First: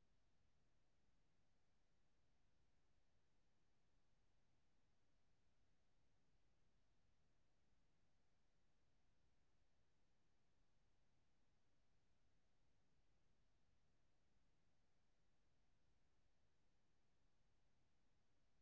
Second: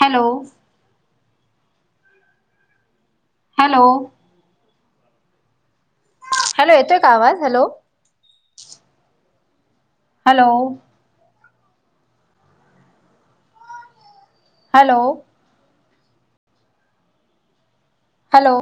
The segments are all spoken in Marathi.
हॅलो हॅलो हॅलो येतोय का आवाज hello? Hello hello hello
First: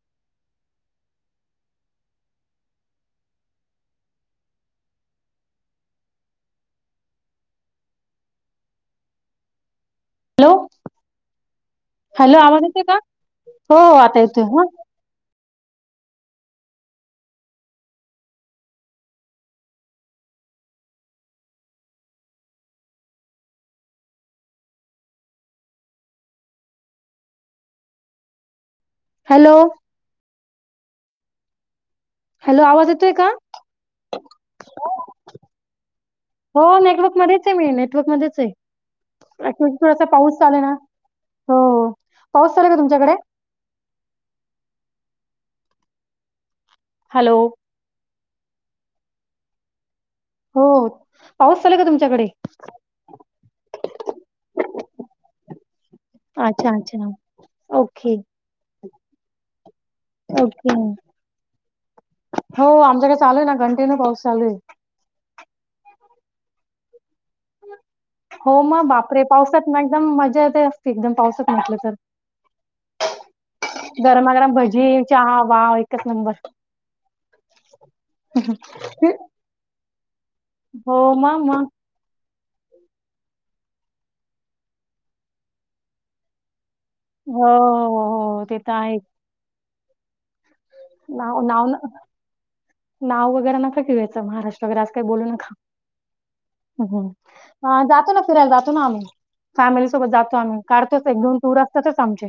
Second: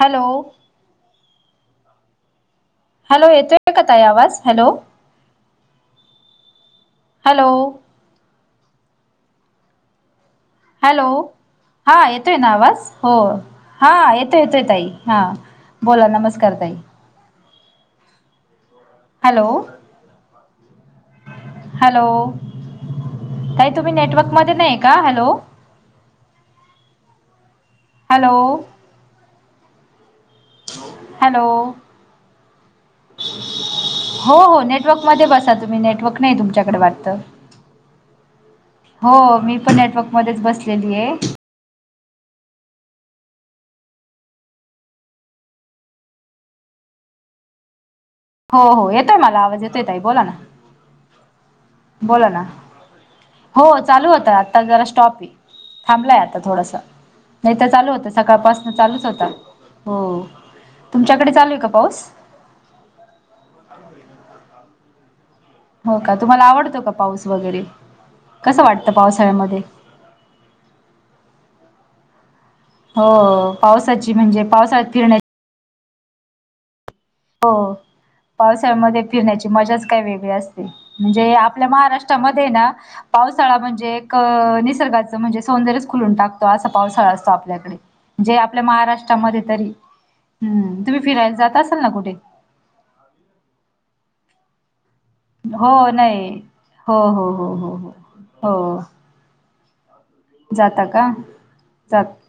hello hello येतोय का ताई आवाज हॅलो? हॅलो हॅलो हा येतोय ना आवाज हो हो हा आता येतोय येतोय ह ताई. हा बोला नमस्कार ताई. हॅलो हॅलो ताई तुम्ही नेटवर्कमध्ये नाहीये का? Hello. Hello. Hello hello hello आवाज येतोय का? हो हो नेटवर्क मध्ये बसा तुम्ही नेटवर्क नाही हो तुमच्याकडे वाटत. नेटवर्क मध्येच आहे मी नेटवर्क मध्येच आहे हो मी पण ऍक्च्युली थोडासा पाऊस नेटवर्कमध्येच चालू आहे ना बसलेली हे. हो पाऊस चालू का तुमच्याकडे? हॅलो हो हो येतोय मला आवाज येतोय ताई बोला ना. हो पाऊस चालूय का तुमच्याकडे? बोला ना हो चालू होता आता जरा स्टॉप आहे. थांबलंय आता अच्छा थोडंसं अच्छा नाही तर चालू होतं ओके सकाळ पास चालूच होता, हो ओके तुमच्याकडे चालू आहे का पाऊस? हो आमच्याकडे चालू आहे ना कंटीन्यू पाऊस चालू आहे. हो का तुम्हाला आवडतो का पाऊस वगैरे हो कसं मग वाटतं बापरे पावसाळ्यामध्ये? पावसात ना एकदम मजा येते असती एकदम पावसात म्हटलं तर. हो पावसाची म्हणजे गरमागरम भजी पावसाळ्यात फिरण्याची चहा वाव एकच नंबर. हो पावसाळ्यामध्ये फिरण्याची मजाच काय वेगळी असते हो म्हणजे मग मग आपल्या महाराष च्या मध्ये ना पावसाळा म्हणजे एक निसर्गाच म्हणजे सौंदर्य खुलून टाक. तेव्हा असं पावसाळा असतो हो आपल्याकडे, हो जे हो ते आपल्या तर आहे महाराष्ट्रामध्ये तरी हम्म. तुम्ही फियला नाव जात नाव असलं ना कुठे त नाव वगैरे नका घेऊ इथं कुणाचे वगैरे आज काही बोलू नखा हो नाही हम्म हो हो हो हम्म, हो आ हो जातो ना फिरायला जातो हो ना आम्ही. फॅमिली सोबत जातो आम्ही जाता काढतोच का एक दोन टूर असतातच जात आमचे.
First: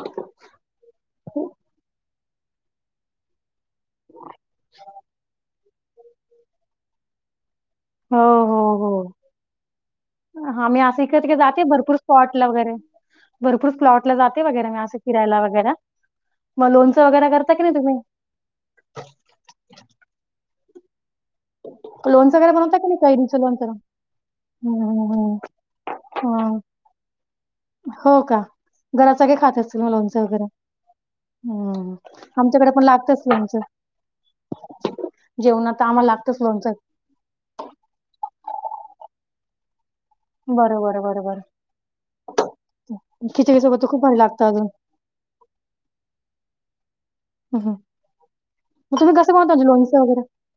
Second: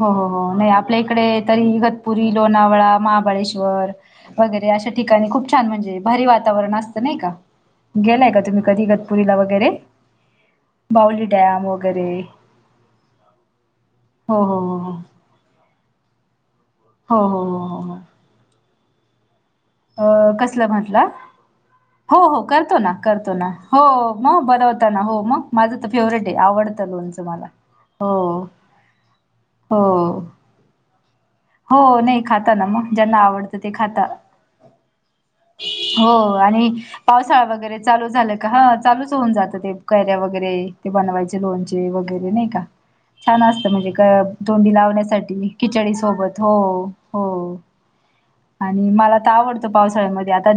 हो हो हो नाही आपल्या इकडे हो तरी इगतपुरी, लोणावळा, महाबळेश्वर. [unintelligible] वगैरे अशा ठिकाणी खूप छान म्हणजे भारी वातावरण असत नाही का? गेलाय का तुम्ही कधी इगतपुरीला वगैरे? हा मी असं इकडे बाऊली तिकडं जाते डॅम भरपूर वगैरे स्पॉटला वगैरे भरपूर प्लॉटला हो जाते हो वगैरे म हो असे फिरायला वगैरे मग लोनचं हो वगैरे हो करता हो की नाही हो हो हो. तुम्ही? अ कसलं म्हटला? हो लोणचं हो वगैरे बनवता करतो की ना नाही करतो कैरीचं ना लोणचं हो मग हम्म, बलवताना हो हम्म, मग माझं तर फेवरेट आहे हम्म. आवडतं. लोणचं घाला. हो का घराचं काही खात असतील हो मग लोणचं वगैरे हो हम्म. नाही खाता ना आमच्याकडे पण मग ज्यांना लागतंच आवडतं लोणचं ते खाता. जेवणात तर आम्हाला हो लागतंच आणि लोणचं पावसाळा वगैरे चालू झाल का ह चालूच होन जातं ते कैऱ्या वगैरे. वगैरे बरं ते बरं बरं बरं बनवायचे लोणचे वगैरे नाही का? छान खिचडी असतं सोबत तर म्हणजे खूप क भारी लागतं अजून. तोंडी लावण्यासाठी खिचडी सोबत. हो.. हो.. हं, हं. आणि मग तुम्ही मला तर कसं बनवता म्हणजे आवडतं लोणचं वगैरे? पावसाळ्यामध्ये आता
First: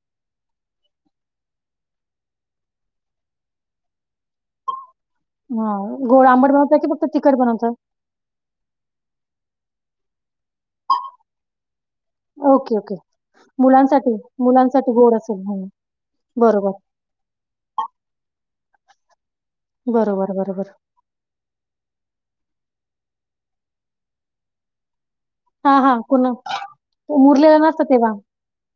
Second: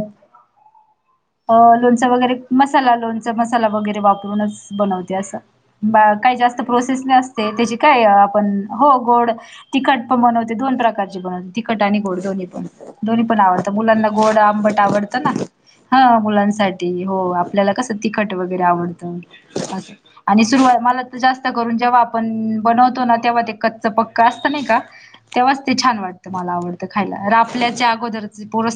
लोणचा वगैरे मसाला लोणचा मसाला वगैरे वापरूनच बनवतो. हां, गोड काही आंबट जास्त बनवता की प्रोसेस फक्त तिखट नसते बनवता? त्याची काय?. आपण हो गोड तिखट पण बनवते दोन प्रकारची बनवते तिखट आणि गोड दोन्ही पण. Okay, okay. दोन्ही पण आवडतं मुलांना मुलांसाठी गोड, आंबट मुलांसाठी गोड आवडतं ना असेल. हं. हा बरोबर, मुलांसाठी. हो आपल्याला कसं तिखट वगैरे आवडत बरोबर, आणि बरोबर. सुरवात मला जास्त करून जेव्हा आपण बनवतो ना तेव्हा ते कच्च पक्क असतं नाही का? तेव्हाच ते हां, छान हां. पुन्हा वाटतं मला आवडतं खायला रा मुरलेलं नसतं आपल्याच्या तेव्हा अगोदर.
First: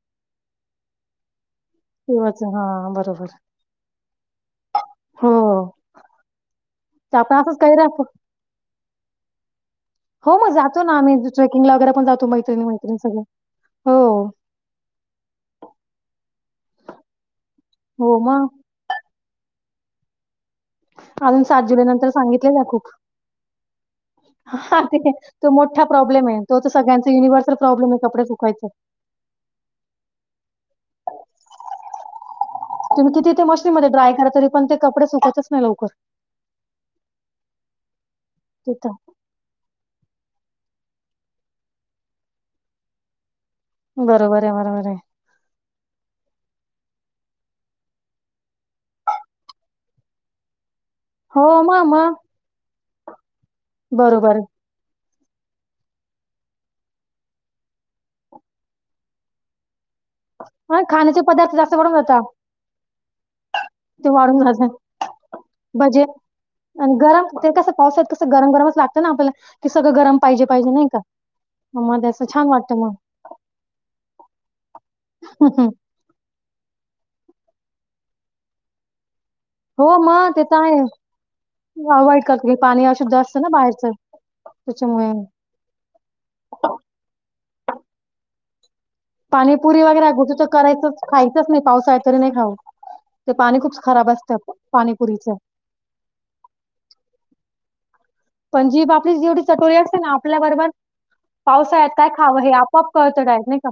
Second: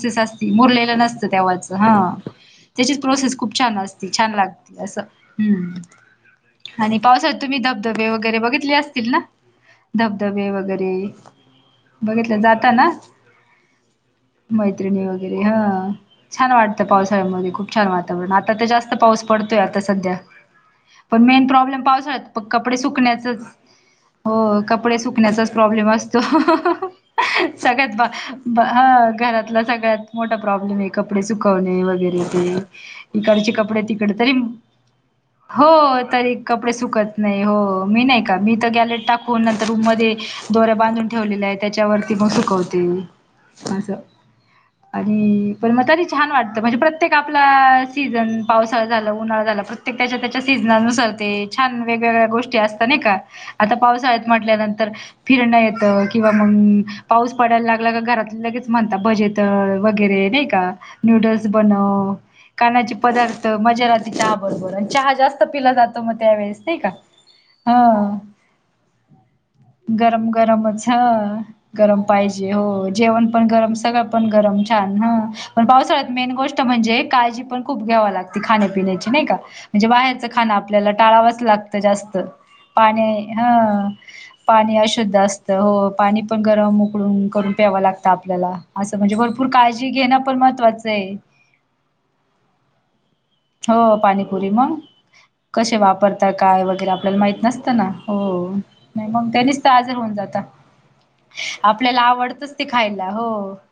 सेस अस मुरलेलं नसतं तेव्हा हा तेव्हाचं. हां, त्याचीच बरोबर. प्रोसेस खूप छान असते छान लागते असं हो, हो. हम्म आणि तर आपण पावसाळ्यात असंच तुम्ही काही राहतो. धबधबे वगैरे बघितले असतील ना? हो धबधबे मग जातो वगैरे ना आम्ही ट्रेकिंगला वगैरे पण जातो बघितले मैत्रिणी जाता ना मैत्रिणी सगळ हो. मैत्रिणी वगैरे ह छान वाटतं पावसाळ्यामध्ये खूप छान हो वातावरण मग. आता ते जास इथं पाऊस पडतोय आता सध्या. पण अजून मेन प्रॉब्लेम जुलैनंतर पावसाळ्यात प सांगितलेलं कपडे खूप. सुकण्याचच. हो हां, कपडे ते तो सुकण्याचाच मोठा प्रॉब्लेम असतो. आहे. तो तर सगळ्यांचा युनिव्हर्सल त सगळ्यात प्रॉब्लेम आहे कपडे ब सुकवायचा. हा घरात. त्यात सगळ्यात मोठा प्रॉब्लेम आहे कपडे सुकवणे वगैरे ते. तुम्ही किती ते इकडची कपडे मशीनमध्ये ड्राय तिकडं करा तरी पण ते कपडे सुकतच नाही हो लवकर तरी कपडे सुकत नाही हो मी नाही का मी तर तिथं गॅलत टाकून नंतर रूम म दोऱ्या बांधून ठेवलेलं आहे त्याच्यावरती मग सुकवते असं बरोबर आहे बरोबर आहे आणि पण मग तरी छान वाटतं, म्हणजे प्रत्येक आपला सीझन पावसाळा झालं, उन्हाळा झाला. प्रत ते त्याच्या त्याच्या सीझनानुसार. ते हो छान मग मग वेगवेगळ्या गोष्टी असतात नाही का? आता पावसाळ्यात बरोबर आहे म्हटल्यानंतर फिरण येत किंवा मग पाऊस पडायला लागला का घरात लगेच म्हणतात भजेतळ वगैरे नाही का? हा खाण्याचे न्यूडल्स पदार्थ जास्त वाढून बनव जातात खाणाचे पदार्थ. तर मजा ते राहती चहा वाढून बरोबर जातात आणि चहा जास्त पिला जातो भजे मग त्यावेेळेस नाही का? ह.. लागत ना आपल्याला की सगं गरम पाहिजे पाहिजे. नाही अच्छा. का गरम मग त्याचं छान पाहिजे वाटतं हो मग जेवण पण गरम, सगळं पण गरम, छान ह पण पावसाळ्यात मेन गोष्ट. म्हणजे काळजी पण खूप घ्यावा लागती खाण्यापिण्याची नाही का? म्हणजे हो बाहेरचं मग ते खाण तर आहे आपल्याला टाळावंच लागतं जास्त अवॉइड करतो की पाणी अशुद्ध असतं ना ह बाहेरचं पाणी त्याच्यामुळे अशुद्ध असतं हो पाणी पण गरम उकळून करून प्यावं लागतं आपल्याला. असं म्हणजे भरपूर काळजी घेणं पण महत्त्वाचं आहे. तस नाही पावसा तरी नाही खाऊ ते पाणी खूप हो खराब असतं पाणीपुरी मग पाणीपुरीचा. कसे वापरता काय वगैरे आपल्याला माहित नसतं ना. हो पण जीभ नाही आपलीच मग जेवढी त्यानीच तर चटोरी आजार असते ना होऊन जाता आपल्याबरोबर. पावसाळ्यात आपल्याला काय खावं हे, आवडतच ते आपोआप खायला कळत [unintelligible] हो. नाही का.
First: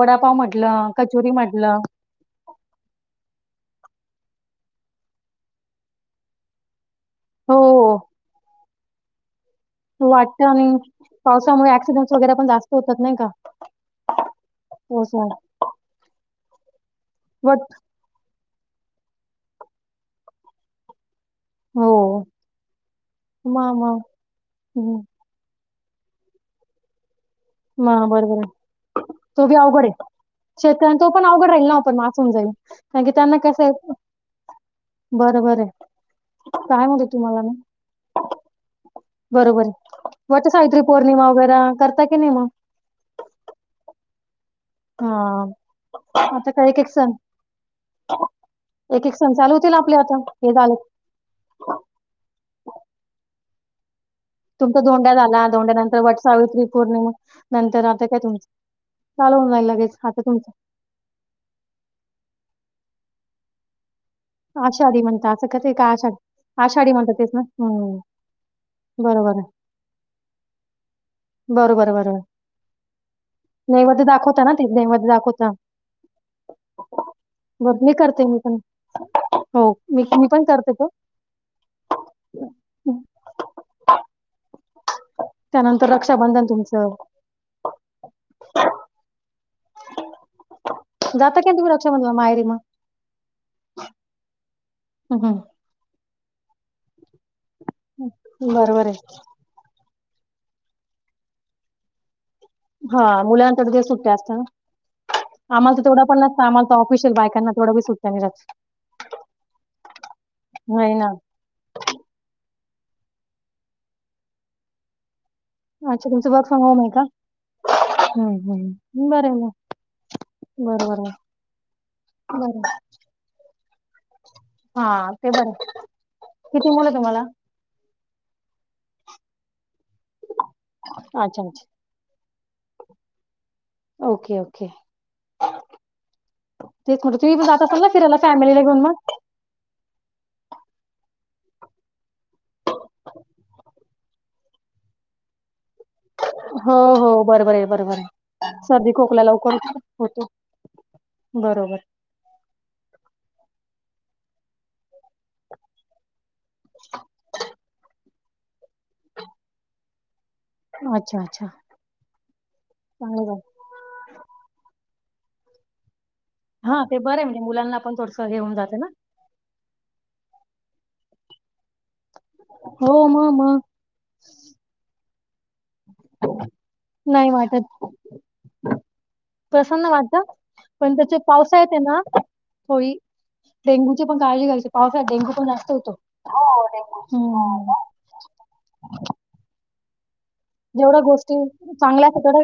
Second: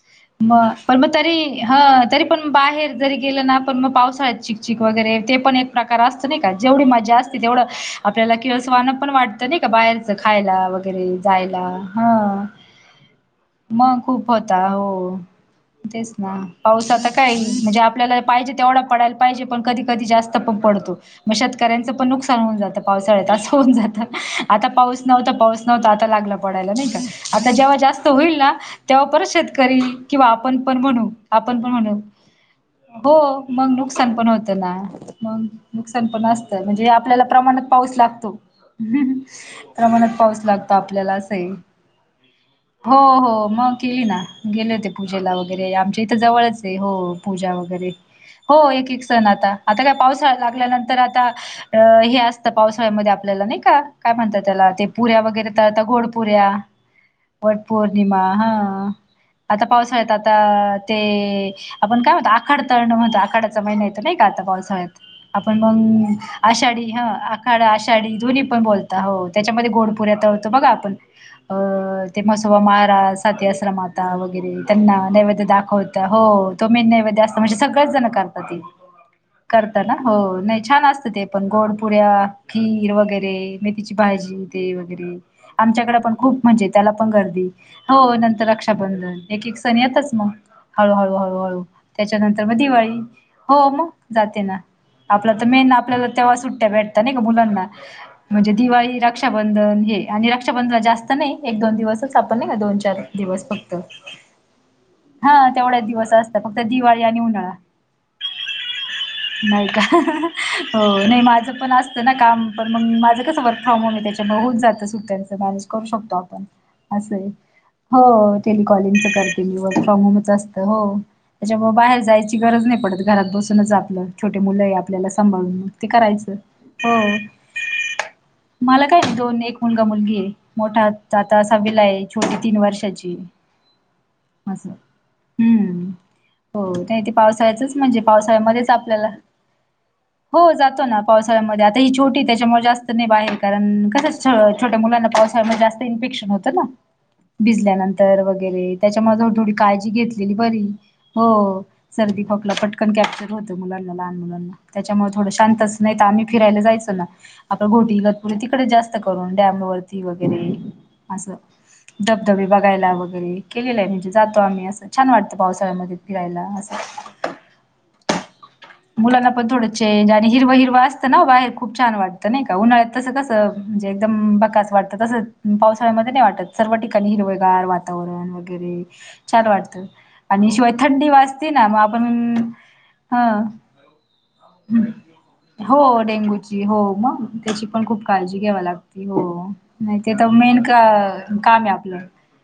वडापाव मग म्हटलं, पण मग कचोरी तरी ह म्हटलं तरी पण बाहेर जरी गेलं ना पण म पावसाळ्यात चिकचिक वगैरे ते पण एक प्रकार असतं नाही का जेवढी मा जास्त तेवढं, हो. आपल्याला किळस वान पण वाट ते नाही का, बाहेरच वाटतं खायला आणि वगैरे जायला पावसामुळे ऍक्सिडेंट्स वगैरे हं. पण जास्त होतात नाही का? म खूप होता हो. पावसाळ्यात. तेच ना पाऊसाता काय बट म्हणजे आपल्याला पाहिजे तेवढा पडायला पाहिजे पण कधी-कधी जास्त पण पडतो. म शेतकऱ्यांचं पण हो. नुकसान होऊन जातं पावसाळ्यात असं होऊन मग मग. जाता आता हं. पाऊस नव्हता पाऊस नव्हतं आता लागलं पडायला नाही का. आता जेव्हा जास्त मग होईल बरोबर आहे. ना तेव्हा परत तो बी शेतकरी अवघड आहे. किंवा आपण पण शेतकऱ्यांना म्हणू आपण पण म्हणू अगे त्यांना हो क मग नुकसान पण होतं ना. मग आहे. नुकसान पण असतं म्हणजे, काय म्हणते आपल्याला तुम्हाला मी? प्रमाणात पाऊस लागतो. बरोबर आहे. प्रमाणात पाऊस लागतो, आपल्याला असे ये. नी म हो हो. मग केली ना गेलेत. पूजेला हां. वगैरे आमच्या इथं, आता जवळच काय ये एक एक हो सण पूजा वगैरे. हो एक-एक एक एक सण आता चालू होतील आता काय आपले पाऊसा हे झालं लागल्यानंतर आता त हे असतं पावसाळ्यामध्ये आपल्याला नाही काय म्हणतात त्याला तुमचा ते धोंडा पुऱ्या झाला वगैरे तळता, धोंड्यानंतर गोड वट पुऱ्या सावित्री पौर्णिमा वट नंतर आता काय पौर्णिमा तुमचं हा. चालू होऊन आता जाईल लगेच पावसाळ्यात तुमचं आता ते, आपण काय म्हणतो आखाड तळणं म्हणतं आखाड्याचा महिना. ते नाही का, आता पाऊस. आषाढी म्हणता असं, करतात काय आषाढ. आषाढी हं. आखाडा आषाढी दोन्ही पण बोलतो. हो बरोबर आहे त्याच्यामध्ये गोडपूरी तळतो बघा आपण. अ बरोबर बरोबर ते मसवं माहरा, साती नैवेद्य आसरामाता दाखवता वगैरे ना ते त्यांना नैवेद्य दाखवता दाखवत. हो तो मेन नैवेद्य असतं म्हणजे बरं सगळ्याच मी जण करते कर मी पण हो करता ना मी हो मी पण नाही करते छान तो असत ते पण गोडपुड्या खीर वगैरे मेथीची भाजी ते वगैरे. त्यानंतर आमच्याकडे पण खूप रक्षाबंधन म्हणजे, तुमचं त्याला पण गर्दी हो नंतर रक्षाबंधन एक एक स सणातच मग, हळू हळू जाता का हळूहळू तुम्ही रक्षाबंधन माहेरी तेच्यानंतर मग दिवाळी. हो मग जाते ना हम्म, आपला तर मेन आपल्याला तेव्हा सुट्टया भेटतं नाही का मुलांना. म्हणजे हम्म. बरोबर दिवाळी आहे रक्षाबंधन हे आणि रक्षाबंधन जास्त नाही एक दोन दिवसच तापण नाही का दोन-चार हा दिवस मुलांना फक्त. तेवढ्या सुट्ट्या असतात हा ना आम्हाला तेवढ्या तर तेवढा दिवस असतात फक्त दिवाळी आणि उन्हाळा. बाहेरच नाही का हो नाही माझं पण अस त ना काम पण मग माझं कसं वर्क फ्रॉम होम आहे त्याच्यामुळं होऊन जातं सुट्टयांचा मॅनेज. करू अच्छा शकतो तुमचं आपण वर्क फ्रॉम होम आहे का असंय. हो हम्म, टेलिकॉलिंगचा हम्म. बरं आहे करते मग मी वर्क फ्रॉम होमच असतं हो. बरोबर आहे त्याच्यामुळे बाहेर जायची गरज बर नाही पडत. घरात बसूनच आपलं छोटे मुलं आहे हा आपल्याला ते बरं सभाळून ते करायचं किती मुलं हो. तुम्हाला मला काय दोन एक मुलगा मुलगी ये, मोठा आता अच्छा अच्छा सहावीला ये. छोटी तीन वर्षाची ये. ओके ओके असं हम्म हो तेच तेे ती म्हटलं तुम्ही पण जात पावसाळ्याचच असाल ना जे फिरायला फॅमिलीला पावसाळ्यामध्येच आपल्याला [inaudible] हो जातो ना पावसाळ्यामध्ये, आता ही छोटी तेच्यामुळे जास्त ने बाहेर कारण कसं असतं. छोट्या मुलांना पावसामुळे जास्त इंजेक्शन. हो हो बरोबर आहे बरोबर आहे भिजल्यानंतर वगैरे सर्दी खोकला त्याच्यामुळे लवकर काळजी होतो घेतलेली बरी हो. बरोबर सर्दी खोकला पटकन कॅप्चर होतं मुलांना लहान मुलांना त्याच्यामुळे थोडं शांतच. नाही तर आम्ही फिरायला जायचो ना आपलं घोटीगतपुरी तिकडे जास्त करून डॅम वरती वगैरे. अच्छा असं अच्छा धबधबे बघायला चांगलं वगैरे. झालं केलेला आहे म्हणजे जातो आम्ही असं छान वाटतं पावसाळ्यामध्ये फिरायला. असं. हा ते बरं म्हणजे मुलांना पण थोडसं हे होऊ जात ना. मुलांना पण थोडं चेंज आणि हिरवा हिरवा असतं ना बाहेर खूप न वात नाही का हो उन्हाळ्यात तस कस मग मग म्हणजे एकदम बकास वाटतं तस पास ळ म नाही वाटत सर्व ठिकाणी नाही हिरवेगार वाटत वातावरण वगैरे छान वाटतं. प्रसन्न वाटत आणि शिवाय पण थंडी त्याचे वाचते ना पावसाळ्यात मग आहे आपण थोडी हा डेंग्यूची पण काळजी घ्यायची पावसाळ्यात डेंग्यू पण जास्त हो होतो डेंगूची हो डेंग्यू. मग त्याची हम्म पण खूप काळजी घ्या लाग नाही तर मे जेवढ्या गोष्टी काम आहे आपलं चांगल्या असतात तेवढ्या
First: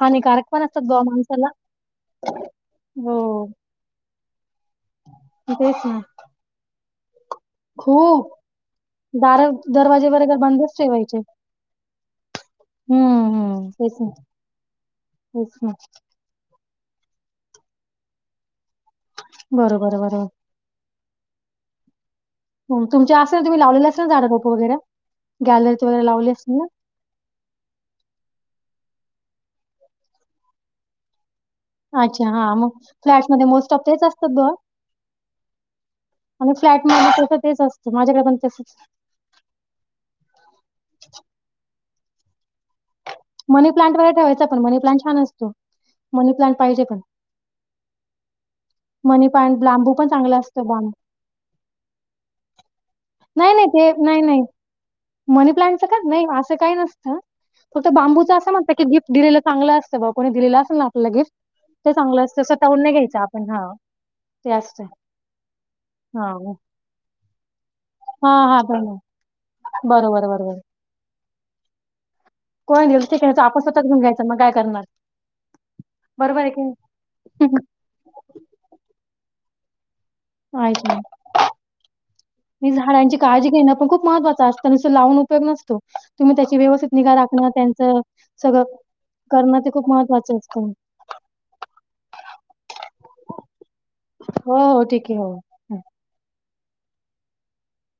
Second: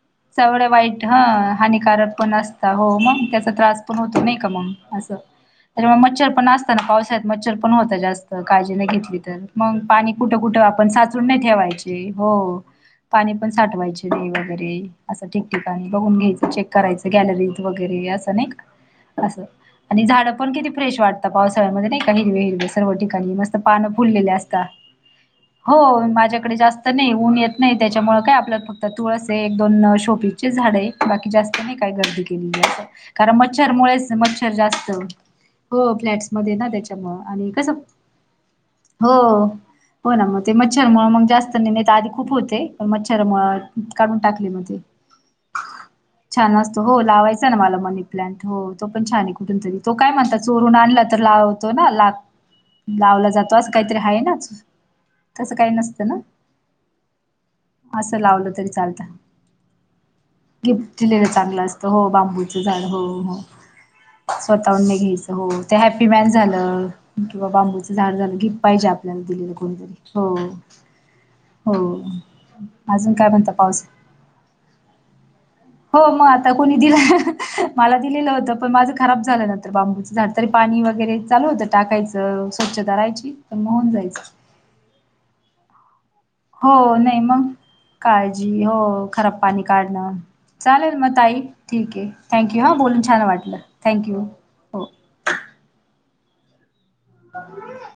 हानिकारक सवढ पण असतात बुवा वाईट ह माणसाला हानिकारक पण असत हो मग त्याचा त्रास होतं नाही का मग तेच तर मग ना मच्छर पण असतं ना पावसाळयात मच्छर. पण होत खूप जास्त काळजी नाही घेतली तर दार मग दरवाजे पाणी वगैरे कुठं कुठं बंदच आपण ठेवायचे. साचून नाही ठेवायचे हो. हम्म पाणी पण हम्म. तेच साठवायचे ना ते वगैरे असं तेच ना ठिकठिकाणी बघून घ्यायचं चेक करायचं गॅलरीज वगैरे असं नाहीका. असं बरोबर आणि बरोबर झाडं पण किती फ्रेश वाटतात पावसाळ्यामध्ये नाही का हिरवे हिरवी. हम्म, सर्व तुमचे ठिकाणी असेल ना मस्त तुम्ही पान लावलेले असेल ना झाडं फुललेले रोप असत वगैरे गॅलरीत हो वगैरे लावली असतील माझ्याकडे ना जास तर नाही ऊन येत नाही त्याच्यामु काय आपल्याला फक्त तुळस आहे एक दोन शोपीचे झाड आहे. बाकी जास्त नाही काय गर्दी अच्छा हा केलेली मग अस कारण फ्लॅटमध्ये मोस्ट ऑफ तेच मच्छरमुळेच असतात बुवा मच्छर जास्त हो आणि फ्लॅट्समध्ये ना फ्लॅटमध्ये त्याच्यामु तसं आणि तेच कसं असतं माझ्याकडे पण तसंच हो हो ना मग ते मच्छरमु मग जास्त नेमेत आधी खूप होते. पण मच्छर मनी प्लांट वगैरे काढून ठेवायचा टाकले पण म ते मनी प्लांट छान असतो मनी छान प्लांट असत पाहिजे हो पण लावायच मला मनी प्लांट हो तो पण छान मनी आहे कुठून प्लांट तरी तो बांबू पण काय म्हणता चांगला असतो चोरून बांबू आणला तर लाव होतो ना ला लावला नाही जातो नाही असं ते काहीतरी आहे नाही ना. नाही मनी तसं काही प्लांटचं का नसतं ना नाही असं काही नसतं. फक्त असं बांबूचा लावलं असा तरी म्हत की गिफ्ट चालतं दिलेलं चांगलं असतं बा कोणी दिलेलं असे ना आपला गिफ्ट दिलेलं चांगलं असतं ते हो चांगलं असतं बांबूचं स्वतःहून झाड नाही हो घ्यायचं हो आपण हा. ते असतं स्वतःहून नाही घ्यायचं हो ते हॅपी हा मॅन झालं किंवा बांबूचं झाड हा झाणू घीप हा पाहिजे बरोबर आपल्याला दिलं कोणतरी. बरोबर बरोबर हो कोण नाही अजून काय ठीकयच म्हणता आपण स्वत पाऊस घन घ जायचं मग काय करणार हो मग बरोबर आहे आता की कोणी दिला मला दिलेलं होतं पण माझ खराब झालं ना तर बांबूचं झाड तरी नाही पाणी ऐक ना वगैरे चालू होतं टाकायचं स्वच्छ धरायची तर मग होऊन जायचं. त्यादिवशी लावून उपयोग नसतो तुम्ही त्याची व्यवस्थित हो निघा नाही मग राखणं त्यांचं काळजी सगळं हो खराब करणं पाणी ते खूप काढणं महत्त्वाचं अस चालेल मग ताई ठीक आहे थँक्यू हा बोलून छान वाटलं थँक्यू. हो हो ठीके हो [inaudible]